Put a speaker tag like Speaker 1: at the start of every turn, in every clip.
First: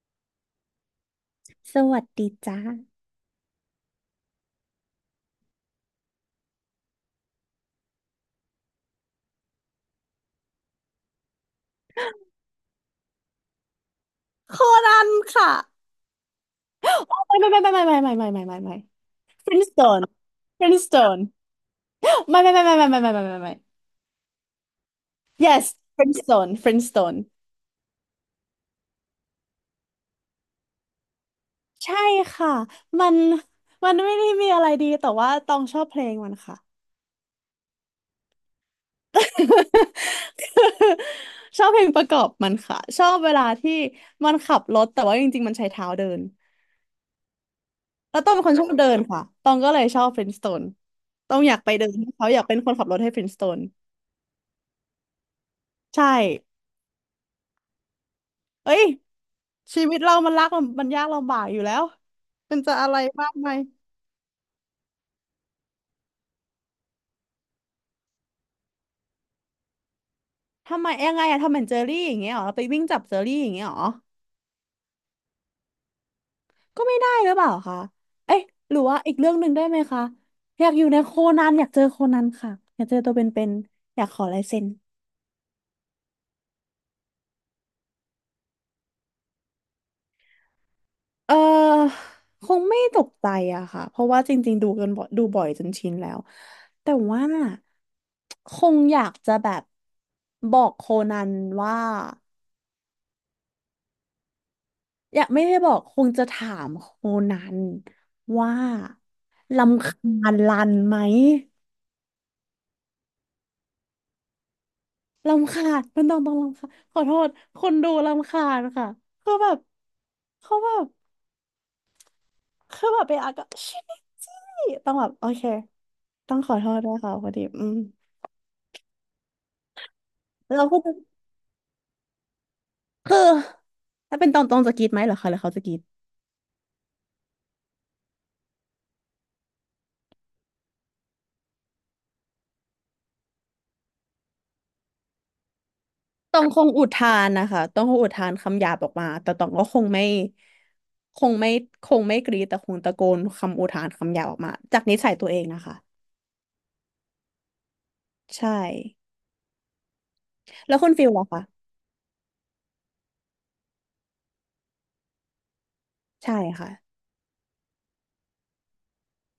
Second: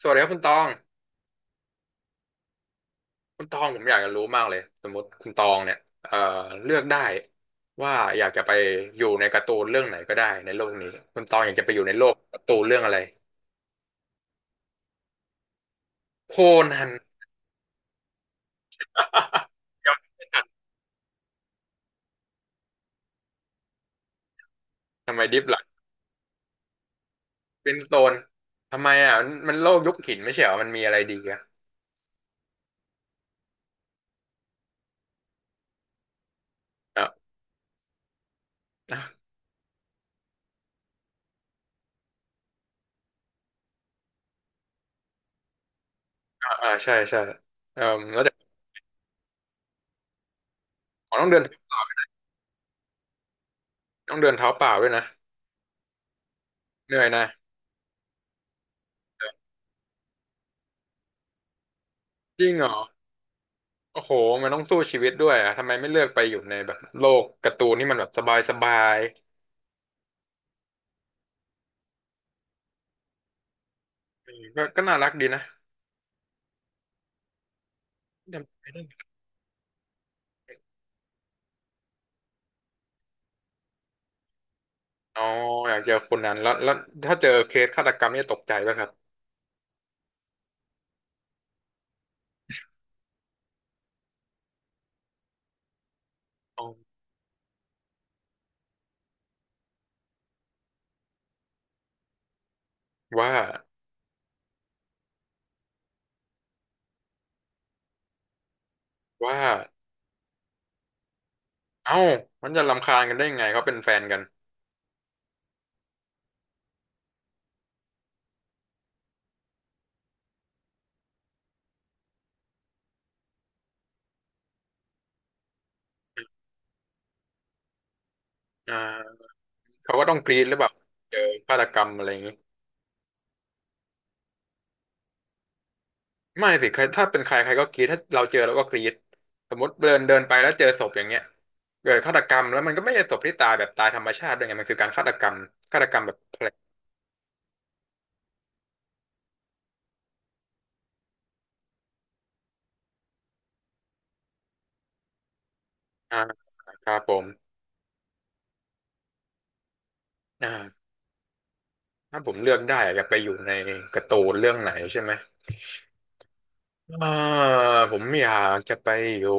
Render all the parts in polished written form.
Speaker 1: สวัสดีครับคุณตอง
Speaker 2: สวัสดีจ้า
Speaker 1: คุณตองผมอยากจะรู้มากเลยสมมติคุณตองเนี่ยเอ่อเลือกได้ว่าอยากจะไปอยู่ในการ์ตูนเรื่องไหนก็ได้ในโลกนี้คุณตองอยากจะไปอยู่ในโลกการ์ตูนเรื่องอะไร
Speaker 2: โคนันค่ะ
Speaker 1: โคนั
Speaker 2: โอ้
Speaker 1: น
Speaker 2: ไม่ไม่ไม่ไม่ไม่ไม่ไม่ไม่ไม่ไม่ไม่
Speaker 1: ยัง
Speaker 2: Friendstone
Speaker 1: ไม่ทัน
Speaker 2: Friendstone ไม่ไม่ไม่ไม่ไม่ไม่ไม่ไม่ไม่ไม่
Speaker 1: ทำไมดิฟหล่ก
Speaker 2: yes Friendstone Friendstone
Speaker 1: เป็นโซนทำไมมันโลกยุคหินไม่ใช่เหรอมันมีอะไรดีอ่ะ
Speaker 2: ใช่ค่ะมันมันไม่ได้มีอะไรดีแต่ว่าตองชอบเพลงมันค่ะ
Speaker 1: อ่ะอ่า
Speaker 2: ชอบเพลงประกอบมันค่ะชอบเวลาที่มันขับรถแต่ว่าจริงๆมันใช้เท้าเดิน
Speaker 1: อ่าใช่ใช่เอ่อ
Speaker 2: แล้
Speaker 1: แล้
Speaker 2: ว
Speaker 1: ว
Speaker 2: ต้องเป็น
Speaker 1: แต่
Speaker 2: คนชอบเดินค่ะตองก็เลยชอบ Friendstone
Speaker 1: อ๋อต้อง
Speaker 2: ต้อ
Speaker 1: เดิ
Speaker 2: ง
Speaker 1: น
Speaker 2: อยากไปเดินให้เขาอยากเป็นคนขับรถให้ Friendstone
Speaker 1: ต้องเดินเท้าเปล่าด้วยนะ
Speaker 2: ใช่
Speaker 1: เหนื่อยนะ
Speaker 2: เอ้ยชีวิตเรามันรักมันยากลำบากอยู่แล้ว
Speaker 1: จริง
Speaker 2: มัน
Speaker 1: เหร
Speaker 2: จะ
Speaker 1: อ
Speaker 2: อะไรมากไหมาย
Speaker 1: โอ้โหมันต้องสู้ชีวิตด้วยอ่ะทำไมไม่เลือกไปอยู่ในแบบโลกการ์ตูนที่มันแบบสบายสบาย
Speaker 2: ทำไมยังไงอะทำเหมือนเจอรี่อย่างเงี้ยเหรอไปวิ่งจับเจอรี่อย่างเงี้ยเหรอ
Speaker 1: ก็น่ารักดีนะ
Speaker 2: ก็ไม่ได้หรือเปล่าคะเอ๊ะ
Speaker 1: จำไม่
Speaker 2: หรื
Speaker 1: ได้
Speaker 2: อว่าอีกเรื่องหนึ่งได้ไหมคะอยากอยู่ในโคนันอยากเจอโคนันค่ะอยากเจอตัวเป็นๆอยากขอลายเซ็น
Speaker 1: อ๋ออยากเจอคนนั้นแล้วถ้าเจอเคสฆาตกรรมนี่จะตกใจป่ะครับ
Speaker 2: เออคงไม่ตกใจอะค่ะเพราะว่าจริงๆดูกันบ่อยดูบ่อยจนชินแล้ว
Speaker 1: อ๋อ
Speaker 2: แต่ว่าคงอยากจะแบบบอกโคนันว่า
Speaker 1: ว่า
Speaker 2: อยากไม่ได้บอกคงจะถามโคนันว่า
Speaker 1: ว่า
Speaker 2: รำคาญรันไหม
Speaker 1: เอ้ามันจะรำคาญกันได้ยังไงเขาเป็นแฟนกัน
Speaker 2: รำคาญมันต้องรำคาญขอโทษคนดูรำคาญค่ะคือแบบเขาแบบคือแบบไปอ่ะก็ชิจี้ต้องแบบโอเคต้องขอโทษด้วยค่ะพอดี
Speaker 1: อ่าเขาก็ต้องกรี๊ดห
Speaker 2: แล้
Speaker 1: รือ
Speaker 2: ว
Speaker 1: แบบ
Speaker 2: ก็
Speaker 1: เ
Speaker 2: ค
Speaker 1: เจอฆาตกรรมอะไรอย่างนี้
Speaker 2: ือถ้าเป็นตองตองจะกรีดไหมเหรอคะหรือเขาจะกรีด
Speaker 1: ไม่สิใครถ้าเป็นใครใครก็กรี๊ดถ้าเราเจอเราก็กรี๊ดสมมติเดินเดินไปแล้วเจอศพอย่างเงี้ยเกิดฆาตกรรมแล้วมันก็ไม่ใช่ศพที่ตายแบบตายธรรมชาติด้วยไงมันคือการฆาตกรรมฆาตกรรมแบบ
Speaker 2: ต
Speaker 1: แผ
Speaker 2: อ
Speaker 1: ล
Speaker 2: งคงอุทานนะคะตองคงอุทานคำหยาบออกมาแต่ตองก็คงไม่คงไม่คงไม่กรีดแต่คงตะโกนคำอุทานคำหยาบออกมาจากนิสัยตัวเองนะคะ
Speaker 1: อ่าครับผม
Speaker 2: ใช่
Speaker 1: อ่า
Speaker 2: แล้วคุณฟิลล่ะคะ
Speaker 1: ถ้าผมเลือกได้อยากไปอยู่ในการ์ตูนเรื่องไหนใช่ไหม
Speaker 2: ใช่ค่ะ
Speaker 1: อ่าผมอยากจะไปอยู่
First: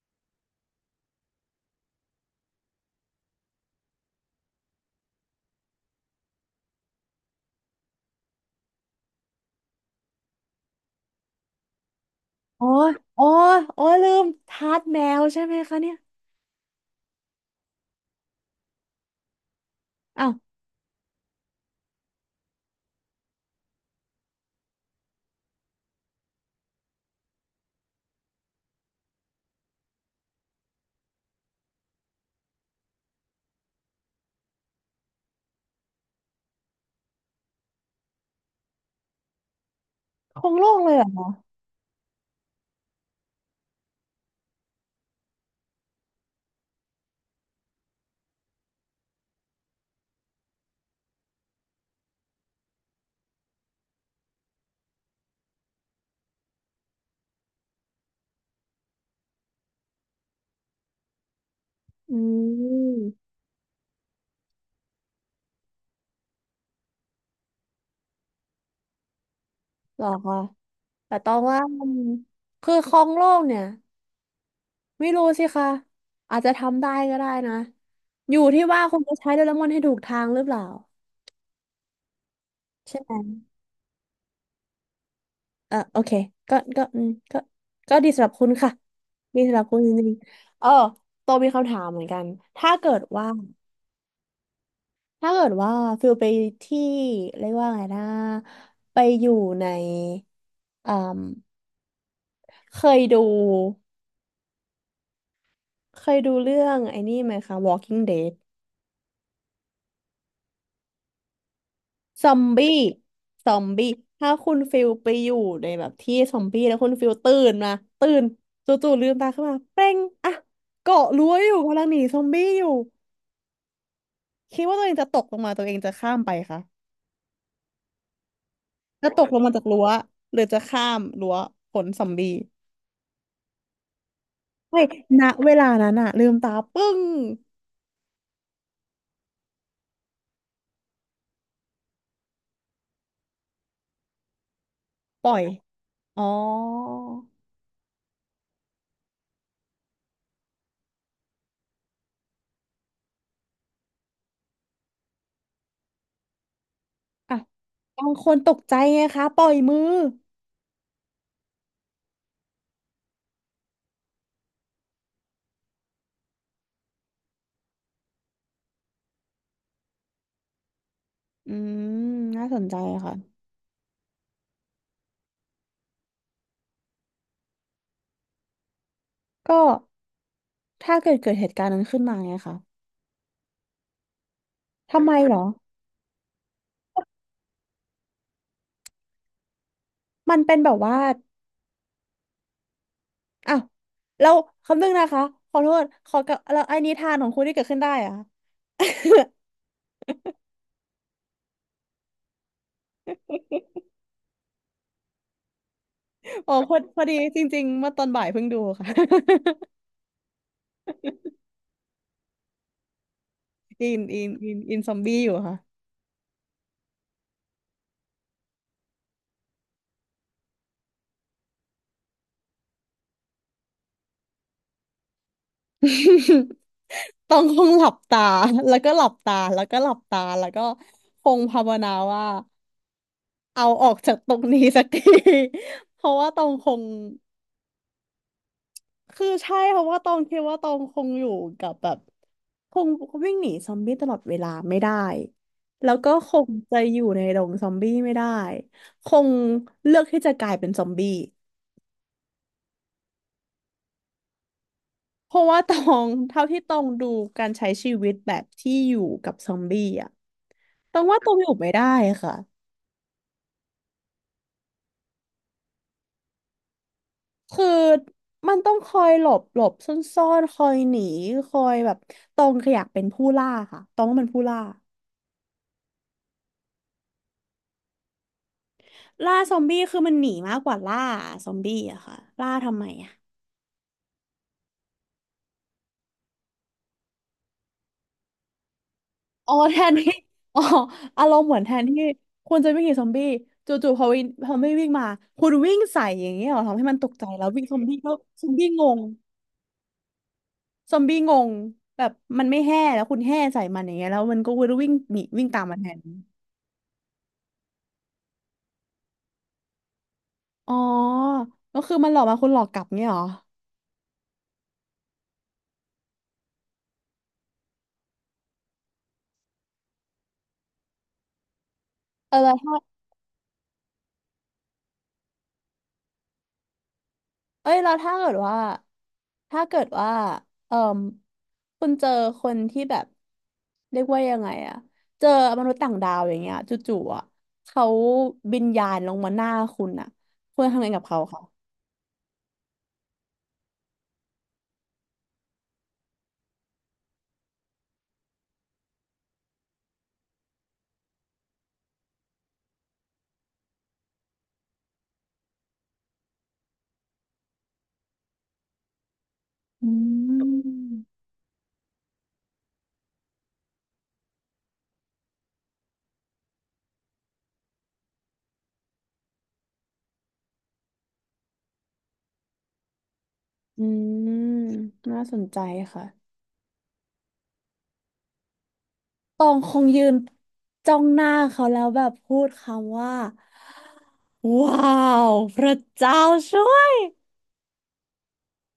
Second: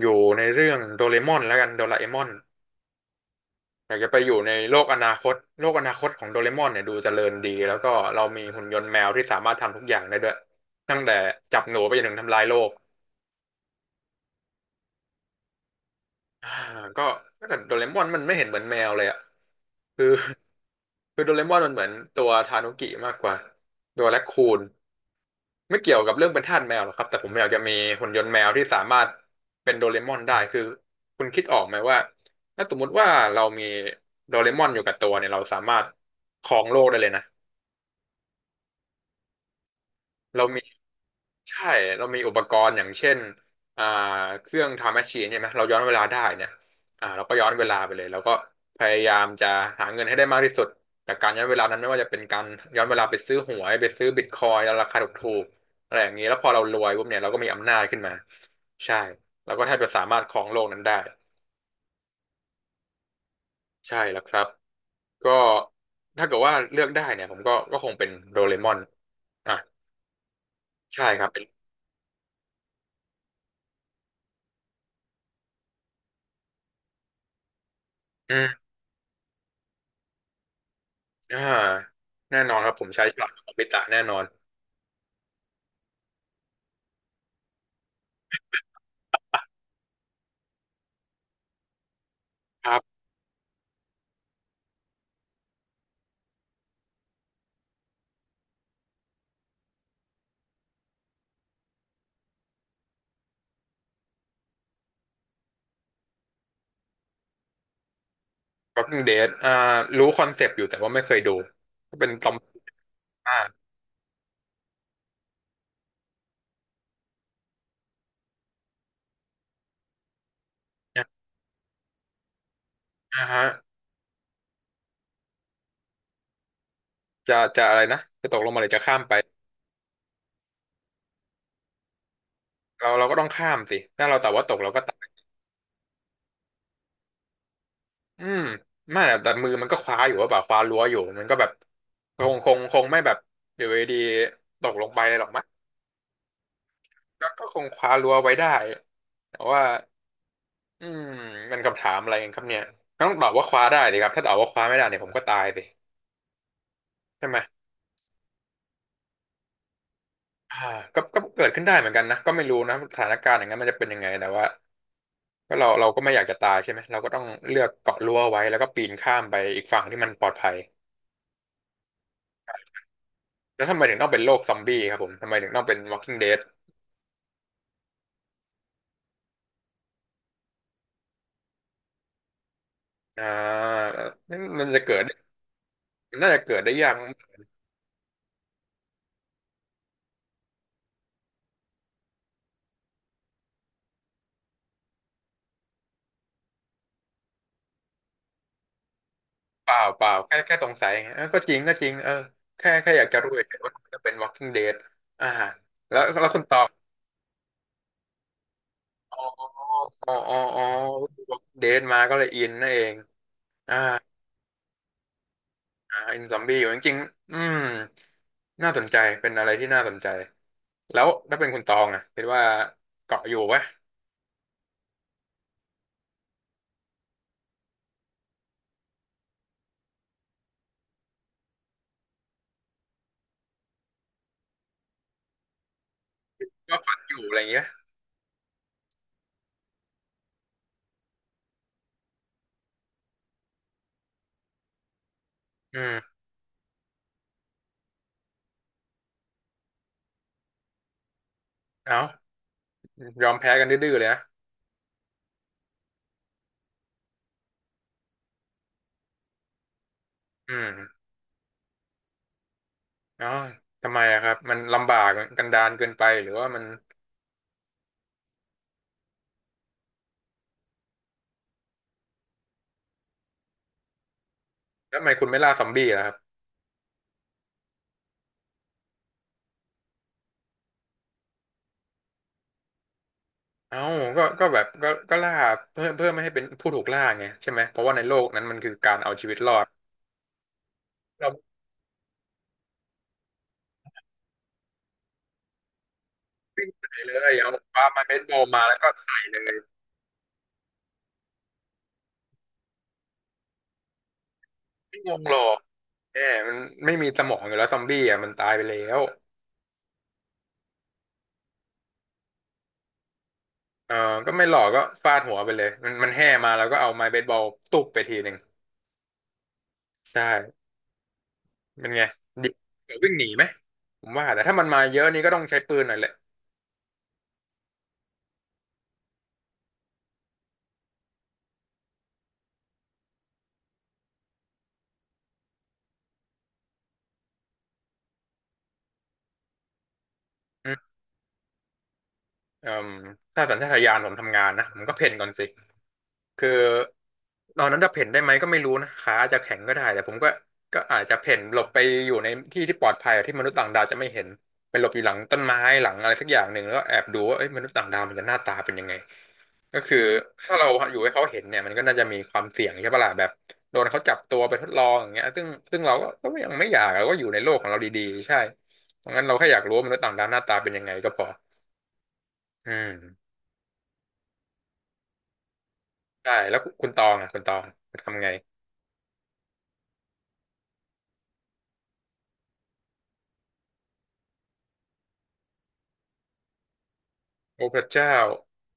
Speaker 1: อยู่ในเรื่องโดเรมอนแล้วกันโดราเอมอน อยากจะไปอยู่ในโลกอนาคตโลกอนาคตของโดเรมอนเนี่ยดูเจริญดีแล้วก็เรามีหุ่นยนต์แมวที่สามารถทำทุกอย่างได้ด้วยตั้งแต่จับหนูไปจนถึงทำลายโล
Speaker 2: อ๋อ
Speaker 1: ก
Speaker 2: อ๋ออ๋อลืมทาสแมวใช่ไหมคะเนี่ย
Speaker 1: อ่าก็ก็แต่โดเรมอนมันไม่เห็นเหมือนแมวเลยอ่ะคือ
Speaker 2: อ้าว
Speaker 1: คือโดเรมอนมันเหมือนตัวทานุกิมากกว่าตัวแรคคูนไม่เกี่ยวกับเรื่องเป็นทาสแมวหรอกครับแต่ผมอยากจะมีหุ่นยนต์แมวที่สามารถเป็นโดเรมอนได้คือคุณคิดออกไหมว่าถ้าสมมุติว่าเรามีโดเรมอนอยู่กับตัวเนี่ยเราสามารถครองโลกได้เลยนะเรา
Speaker 2: คง
Speaker 1: มี
Speaker 2: โล่งเลยเหรอคะ
Speaker 1: ใช่เรามีอุปกรณ์ อย่างเช่นอ่าเครื่องไทม์แมชชีนเนี่ยไหมเราย้อนเวลาได้เนี่ยอ่าเราก็ย้อนเวลาไปเลยแล้วก็พยายามจะหาเงินให้ได้มากที่สุดจากการย้อนเวลานั้นไม่ว่าจะเป็นการย้อนเวลาไปซื้อหวยไปซื้อบิตคอยน์ราคาถูกๆอะไรอย่างนี้แล้วพอเรารวยปุ๊บเนี่ยเราก็มีอำนาจขึ้นมาใช่เราก็แทบจะสามารถครองโลกนั้นได้
Speaker 2: อืม
Speaker 1: ใช่แล้วครับก็ถ้าเกิดว่าเลือกได้เนี่ยผมก็คงเป็นโดเรมอนอ่ะ
Speaker 2: เหรอคะ
Speaker 1: ใช่
Speaker 2: แต่
Speaker 1: ครั
Speaker 2: ต
Speaker 1: บ
Speaker 2: อ
Speaker 1: เป็
Speaker 2: ง
Speaker 1: น
Speaker 2: ว่ามันคือคลองโลกเนี่ยไม่รู้สิคะอาจจะทำได้ก็ได้นะ
Speaker 1: อื
Speaker 2: อยู่ที่
Speaker 1: ม
Speaker 2: ว่าคุณจะใช้โดเรมอนให้ถูกทางหรือเปล่า
Speaker 1: อ่าแน่นอนครับผม
Speaker 2: ใช่
Speaker 1: ใช้
Speaker 2: ไหม
Speaker 1: ฉลามโงบิตะแน่นอน
Speaker 2: อ่ะโอเคก็ก็ดีสำหรับคุณค่ะดีสำหรับคุณจริงๆเออโตมีคำถามเหมือนกัน
Speaker 1: ค
Speaker 2: ถ้า
Speaker 1: รั
Speaker 2: เกิ
Speaker 1: บ
Speaker 2: ดว่าถ้าเกิดว่าฟิลไปที่เรียกว่าไงนะไปอยู่ในอ่มเคยดูเคยดูเรื่องไอ้นี่ไหมคะ Walking Dead
Speaker 1: Walking Dead อ่ารู้คอนเซปต์อยู่แต่ว่าไม่เคยดูก็เป็นต
Speaker 2: ซ
Speaker 1: อ
Speaker 2: อ
Speaker 1: ม
Speaker 2: มบี้
Speaker 1: อ่า
Speaker 2: ซอมบี้ถ้าคุณฟิลไปอยู่ในแบบที่ซอมบี้แล้วคุณฟิลตื่นมาตื่นจู่ๆลืมตาขึ้นมาเป้งอ่ะเกาะ
Speaker 1: อ
Speaker 2: รั้วอยู่กำลังหนีซอมบี้อยู่
Speaker 1: ่าฮะ
Speaker 2: คิดว่าตัวเองจะตกลงมาตัวเองจะข้ามไปคะ
Speaker 1: จะอะไรนะจะตกลงมาหรือจะข้าม
Speaker 2: จะ
Speaker 1: ไป
Speaker 2: ตกลงมาจากรั้วหรือจะข้ามรั้วขนซอมบี้
Speaker 1: เราก็ต้องข้ามสิถ้าเราแต่ว่าตกเรา
Speaker 2: เฮ้
Speaker 1: ก็
Speaker 2: ย
Speaker 1: ตาย
Speaker 2: ณเวลานั้นอะลืมตาปึ้ง
Speaker 1: อืมไม่แต่มือมันก็คว้าอยู่ว่าแบบคว้ารั้วอยู่มันก็แบบคงไม่แบบอยู่ดีๆตกลงไปหรอ
Speaker 2: ป
Speaker 1: ก
Speaker 2: ล่อ
Speaker 1: มั้
Speaker 2: ย
Speaker 1: ง
Speaker 2: อ๋อ
Speaker 1: ก็คงคว้ารั้วไว้ได้แต่ว่าอืมมันคำถามอะไรกันครับเนี่ยต้องตอบว่าคว้าได้ดิครับถ้าตอบว่าคว้าไม่ได้เนี่ยผมก็ตายสิ ใช่ไห
Speaker 2: อ่ะ
Speaker 1: ม
Speaker 2: บางคนตกใจไงคะปล่อยมือ
Speaker 1: อ่าก็เกิดขึ้นได้เหมือนกันนะก็ไม่รู้นะสถานการณ์อย่างนั้นมันจะเป็นยังไงแต่ว่าก็เราก็ไม่อยากจะตายใช่ไหมเราก็ต้องเลือกเกาะรั้วไว้ แล้วก็ปีนข้ามไปอีกฝั่งที่มันปลอดภัย
Speaker 2: อืมน่าสนใจค่ะ
Speaker 1: แล้วทำไมถึงต้องเป็นโรคซอมบี้ครับผมทำไมถึงต้องเป็น Walking Dead
Speaker 2: ก็ถ้าเกิดเกิดเหตุการณ์นั้นขึ้นมาไงคะ
Speaker 1: อ่านั่นมันจะเกิ
Speaker 2: ทำ
Speaker 1: ด
Speaker 2: ไมเหรอ
Speaker 1: มันน่าจะเกิดได้ยาก
Speaker 2: มันเป็นแบบว่าอ้าวเราคำนึงนะคะขอโทษขอกับเราไอ้นิทานของคุณที่เกิดขึ้นได้อะ
Speaker 1: เปล่าแค่สงสัยไงเออก็จริงเออแค่อยากจะรู้เฉยๆว่าทำไมต้องเป็น Walking Dead อ่าแล้วคุณ
Speaker 2: อ๋
Speaker 1: ต
Speaker 2: อ
Speaker 1: อบ
Speaker 2: พอพอดีจริงๆเมื่อตอนบ่ายเพิ่งดูค่ะ
Speaker 1: อ๋อ อ๋อ Walking Dead มาก็เลยอินนั่นเอง
Speaker 2: อินอินอินอินซอมบี้อยู่ค่ะ
Speaker 1: อ่าอินซอมบี้อยู่จริงๆอืมน่าสนใจเป็นอะไรที่น่าสนใจแล้วถ้าเป็นคุณตองอ่ะคิดว่าเกาะอยู่ปะ
Speaker 2: ต้องคงหลับตาแล้วก็หลับตาแล้วก็หลับตาแล้วก็คงภาวนาว่าเอาออกจากตรงนี้สักที เพราะว่าตองค
Speaker 1: ก็
Speaker 2: ง
Speaker 1: ฝันอยู่อะไรอย่างเงี้ย
Speaker 2: คือใช่เพราะว่าตองคิดว่าตองคงอยู่กับแบบคงวิ่งหนีซอมบี้ตลอดเวลาไม่ได้
Speaker 1: อื
Speaker 2: แล้ว
Speaker 1: ม
Speaker 2: ก็คงจะอยู่ในดงซอมบี้ไม่ได้คงเลือกที่จะกลายเป็นซอมบี้
Speaker 1: เอายอมแพ้กันดื้อๆเลยนะ
Speaker 2: เพราะว่าตองเท่าที่ตองดูการใช้ชีวิตแบบที่อยู่กับซอมบี้อ่ะ
Speaker 1: อื
Speaker 2: ต
Speaker 1: ม
Speaker 2: องว่าตองอยู่ไม่ได้ค่ะ
Speaker 1: เอ้าทำไมอะครับมันลำบากกันดารเกินไปหรือว่ามัน
Speaker 2: คือมันต้องคอยหลบหลบซ่อนซ่อนคอยหนีคอยแบบตองอยากเป็นผู้ล่าค่ะตองว่ามันผู้ล่า
Speaker 1: แล้วทำไมคุณไม่ล่าซอมบี้ล่ะครับ
Speaker 2: ล่าซอมบี้คือมันหนีมากกว่าล่าซอมบี้อะค่ะล่าทำไมอะ
Speaker 1: เอ้าก็แบบก็ล่าเพื่อไม่ให้เป็นผู้ถูกล่าไงใช่ไหมเพราะว่าในโลกนั้นมันคือการเอาชีวิตร
Speaker 2: อ๋อ
Speaker 1: อด
Speaker 2: แทนที่อ๋ออา
Speaker 1: เรา
Speaker 2: รมณ์เหมือนแทนที่คุณจะวิ่งหนีซอมบี้จู่ๆพอวินพอไม่วิ่งมาคุณวิ่งใส่อย่างเงี้ยเหรอทำให้
Speaker 1: ไม่
Speaker 2: มัน
Speaker 1: ใส่
Speaker 2: ต
Speaker 1: เล
Speaker 2: กใจ
Speaker 1: ย
Speaker 2: แล้ว
Speaker 1: เอา
Speaker 2: วิ่งซ
Speaker 1: ป
Speaker 2: อม
Speaker 1: ลา
Speaker 2: บี้
Speaker 1: ไม้
Speaker 2: ก็
Speaker 1: เบสบอ
Speaker 2: ซ
Speaker 1: ล
Speaker 2: อม
Speaker 1: มา
Speaker 2: บี้
Speaker 1: แล้ว
Speaker 2: ง
Speaker 1: ก็
Speaker 2: ง
Speaker 1: ใส่เลย
Speaker 2: ซอมบี้งงแบบมันไม่แห่แล้วคุณแห่ใส่มันอย่างเงี้ยแล้วมันก็วิ่ง
Speaker 1: ไม่ง
Speaker 2: หนี
Speaker 1: งหรอ
Speaker 2: วิ่ง
Speaker 1: ก
Speaker 2: ตามมาแทน
Speaker 1: แหมมันไม่มีสมองอยู่แล้วซอมบี้อ่ะมันตายไปแล้ว
Speaker 2: อ๋อก็คือมันหลอกมาคุณหลอกกลับเงี้ยเหรอ
Speaker 1: เออก็ไม่หลอกก็ฟาดหัวไปเลย มันแห่มาแล้วก็เอาไม้เบสบอลตุบไปทีหนึ่ง ใช่เป็นไง
Speaker 2: เออ
Speaker 1: ดิ
Speaker 2: แล้วถ้า
Speaker 1: เดี๋ยววิ่งหนีไหมผมว่าแต่ถ้ามันมาเยอะนี่ก็ต้องใช้ปืนหน่อยแหละ
Speaker 2: เอ้ยแล้วถ้าเกิดว่าถ้าเกิดว่าเออคุณเจอคนที่แบบเรียกว่ายังไงอะเจอมนุษย์ต่างดาวอย่างเงี้ยจู่ๆอะเขาบินยานลงมาหน้าคุณอะคุณ
Speaker 1: อื
Speaker 2: จะ
Speaker 1: ม
Speaker 2: ทำไงกับเขาคะ
Speaker 1: เอ่มถ้าสัญชาตญาณผมทำงานนะผมก็เพ่นก่อนสิ คือตอนนั้นจะเพ่นได้ไหมก็ไม่รู้นะขาอาจจะแข็งก็ได้แต่ผมก็อาจจะเพ่นหลบไปอยู่ในที่ที่ปลอดภัยอะที่มนุษย์ต่างดาวจะไม่เห็นไปหลบอยู่หลังต้นไม้หลังอะไรสักอย่างหนึ่งแล้วก็แอบดูว่าเอ้ยมนุษย์ต่างดาวมันจะหน้าตาเป็นยังไงก็
Speaker 2: อื
Speaker 1: คือถ้าเราอยู่ให้
Speaker 2: ม
Speaker 1: เขาเห็นเนี่ยมันก็น่าจะมีความเสี่ยงใช่ปะล่ะแบบโดนเขาจับตัวไปทดลองอย่างเงี้ยซึ่งเราก็ยังไม่อยากเราก็อยู่ในโลกของเราดีๆใช่เพราะงั้นเราแค่อยากรู้ว่ามนุษย์ต่างดาวหน้าตาเป็นยังไงก็พออืม
Speaker 2: อืมน่าสนใจค่ะ
Speaker 1: ใช่แล้วคุณตองอ่ะคุณตองคุณทำไง
Speaker 2: ตองคงยืนจ้องหน้าเขาแล้วแบบพูดคำว่าว้าวพระเจ้าช่วย
Speaker 1: โอ้พระเจ้า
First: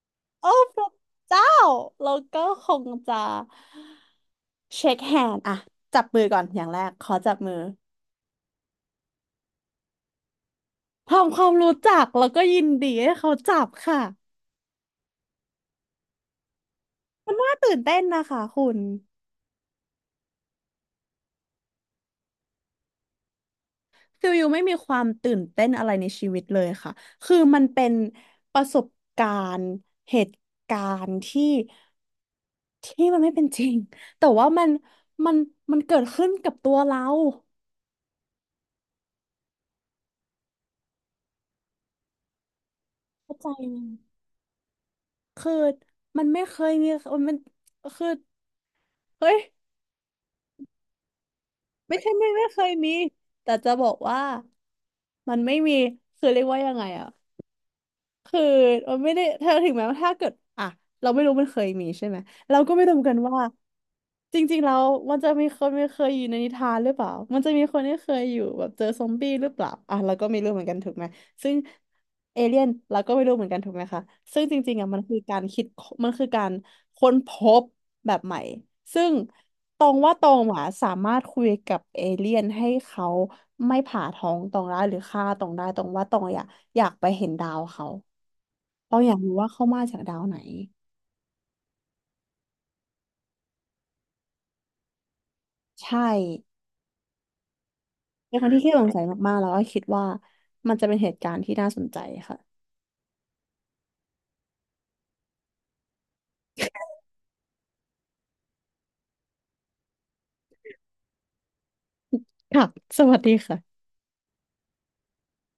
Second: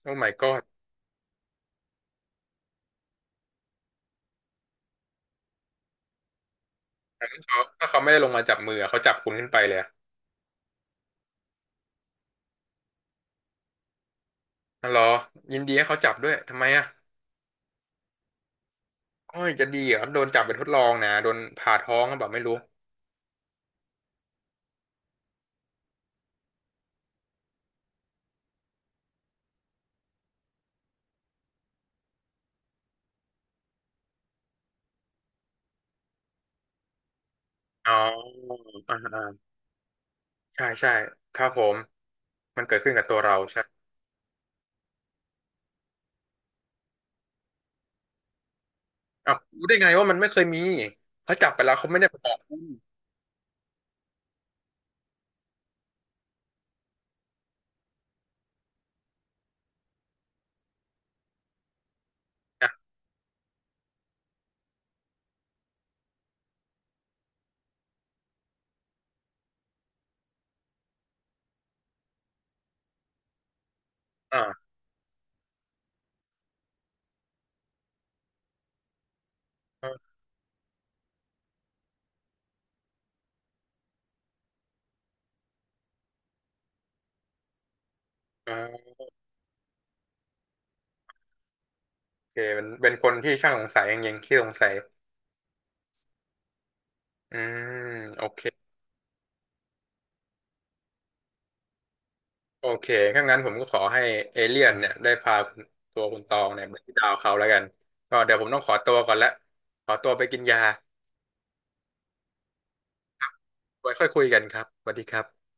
Speaker 1: โอ้ my
Speaker 2: โอ้
Speaker 1: god
Speaker 2: พระเจ้าแล้วก็คงจะเช็คแฮนด์อะจับมือก่อนอย่างแรกขอจับมื
Speaker 1: เขา
Speaker 2: อ
Speaker 1: ถ้าเขาไม่ได้ลงมาจับมืออะเขาจับคุณขึ้นไปเลยอะ
Speaker 2: ทำความรู้จักแล้วก็ยินดีให้เขาจับค่ะ
Speaker 1: อ๋อเหรอยินดีให้เขาจับด้วยทำไมอ่ะ
Speaker 2: น่าตื่นเต้นนะคะคุณ
Speaker 1: โอ้ยจะดีเหรอโดนจับไปนทดลองนะโดนผ่าท้องแบบไม่รู้
Speaker 2: ฟิลยูไม่มีความตื่นเต้นอะไรในชีวิตเลยค่ะคือมันเป็นประสบการณ์เหตุการณ์ที่ ที่มันไม่เป็นจริงแต่ว่ามันมันเกิดขึ้นกับตัวเรา
Speaker 1: อ๋ออ่าอ่าใช่ใช่ครับผมมันเกิดขึ้นกับตัวเรา
Speaker 2: เข้าใจ
Speaker 1: ใช่
Speaker 2: ไหมคือมันไม่เคยมีมันคือ
Speaker 1: อ้า
Speaker 2: เฮ้
Speaker 1: ว
Speaker 2: ย
Speaker 1: รู้ได้ไงว่ามันไม่เคยมีเขาจับไปแล้วเขา
Speaker 2: ไม่
Speaker 1: ไม่ได้
Speaker 2: ใช่
Speaker 1: ไปบ
Speaker 2: ไม่
Speaker 1: อก
Speaker 2: ไม่
Speaker 1: คุ
Speaker 2: เค
Speaker 1: ณ
Speaker 2: ยมีแต่จะบอกว่ามันไม่มีคือเรียกว่ายังไงอะ คือเราไม่ได้ถ้าถึงแม้ว่าถ้าเกิดอ่ะเราไม่รู้มันเคยมีใช่ไหมเรา
Speaker 1: นะ
Speaker 2: ก็ไม่รู้เหมือนกันว่าจริงๆแล้วมันจะมีคนไม่เคยอยู่ในนิทานหรือเปล่ามันจะมีคนที่เคยอยู่แบบเจอซอมบี้หรือเปล่าอ่ะเราก็ไม่รู้เหมือนกันถูกไหมซึ่งเอเลี่ยนเราก็ไม่รู้เหมือนกันถูกไหมคะ
Speaker 1: อ่า
Speaker 2: ซึ่งจริงๆอ่ะมันคือการคิดมันคือการค้นพบแบบใหม่ซึ่งตร
Speaker 1: อ่
Speaker 2: ง
Speaker 1: า
Speaker 2: ว่าตรงอ่ะสามารถคุยกับเอเลี่ยนให้เขาไม่ผ่าท้องตองได้หรือฆ่าตองได้ตรงว่าตองอยากอยากไปเห็นดาวเขา
Speaker 1: อ่า
Speaker 2: เราอยากรู้ว่าเขามาจากดาวไหน
Speaker 1: โอเคเป็นคนที่ช่างสงสัยจริงๆขี้สงสัย
Speaker 2: ใช่
Speaker 1: อืมโอ
Speaker 2: ใน
Speaker 1: เค
Speaker 2: ครั้งที่ขี้สงสัยมากๆแล้วก็คิดว่ามันจะเป็นเหตุการณ์ที่น่าสนใจค่ะ
Speaker 1: โอเคถ้างั้นผมก็ขอให้เอเลี่ยนเนี่ยได้พาคุณตัวคุณตองเนี่ยไปที่ดาวเขาแล้วกันก็เดี๋ยวผมต้องขอตัวก่อนละขอตัวไปกินยา
Speaker 2: ค่ะสวัสดีค่ะ
Speaker 1: ไว้ค่อยคุยกันครับสวัสดีครับ